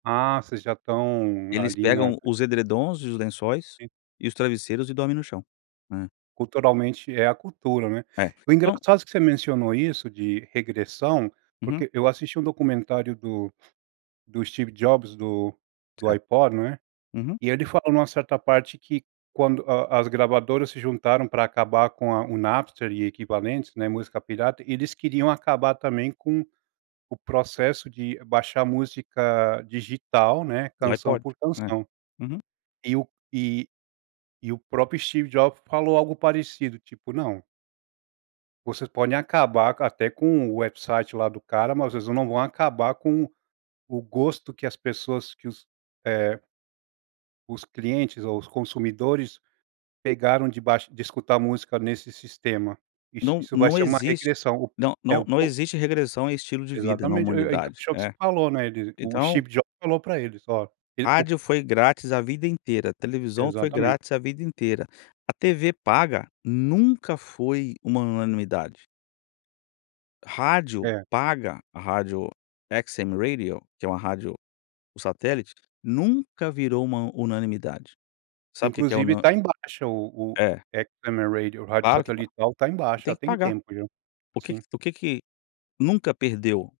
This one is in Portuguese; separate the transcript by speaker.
Speaker 1: Ah, vocês já estão
Speaker 2: Eles
Speaker 1: ali na
Speaker 2: pegam os edredons, e os lençóis, e os travesseiros e dormem no chão. É.
Speaker 1: Culturalmente, é a cultura, né.
Speaker 2: É,
Speaker 1: O
Speaker 2: não
Speaker 1: engraçado que você mencionou isso de regressão,
Speaker 2: Uhum.
Speaker 1: porque eu assisti um documentário do do Steve Jobs do do
Speaker 2: Certo.
Speaker 1: Ipod, né.
Speaker 2: Uhum.
Speaker 1: E ele falou em uma certa parte que quando a as gravadoras se juntaram pra acabar com a o Napster e equivalentes, né, música pirata, eles queriam acabar também com o processo de baixar música digital, né,
Speaker 2: Do
Speaker 1: canção
Speaker 2: iPod.
Speaker 1: por
Speaker 2: É.
Speaker 1: canção.
Speaker 2: Uhum.
Speaker 1: E o e e o próprio Steve Jobs falou algo parecido, tipo, não vocês podem acabar até com o website lá do cara, mas vocês não vão acabar com o gosto que as pessoas que os, eh os clientes ou os consumidores pegaram de baix de escutar música nesse sistema. Isso
Speaker 2: Não
Speaker 1: isso vai
Speaker 2: não
Speaker 1: ser uma
Speaker 2: existe,
Speaker 1: regressão.
Speaker 2: não
Speaker 1: É
Speaker 2: não
Speaker 1: o
Speaker 2: não existe regressão em estilo de vida na
Speaker 1: Exatamente, e e
Speaker 2: humanidade,
Speaker 1: encaixou que você
Speaker 2: é.
Speaker 1: falou ,né, ele o
Speaker 2: Então
Speaker 1: Steve Jobs falou para eles: "Ó". [unintelligible]
Speaker 2: Rádio foi grátis a vida inteira, televisão foi
Speaker 1: Exatamente.
Speaker 2: grátis, a vida inteira, a tv paga nunca foi uma unanimidade. Rádio
Speaker 1: É.
Speaker 2: paga, a rádio XM Radio, que é uma rádio satélite, nunca virou uma unanimidade. Sabe o que que é
Speaker 1: Inclusive,
Speaker 2: una
Speaker 1: tá em baixa o o
Speaker 2: É.
Speaker 1: XM Radio, o rádio
Speaker 2: Claro que tá.
Speaker 1: satélital tá em baixa,
Speaker 2: Tem
Speaker 1: já
Speaker 2: que
Speaker 1: tem
Speaker 2: pagar.
Speaker 1: tempo, já.
Speaker 2: O que que
Speaker 1: Sim.
Speaker 2: o que que nunca perdeu?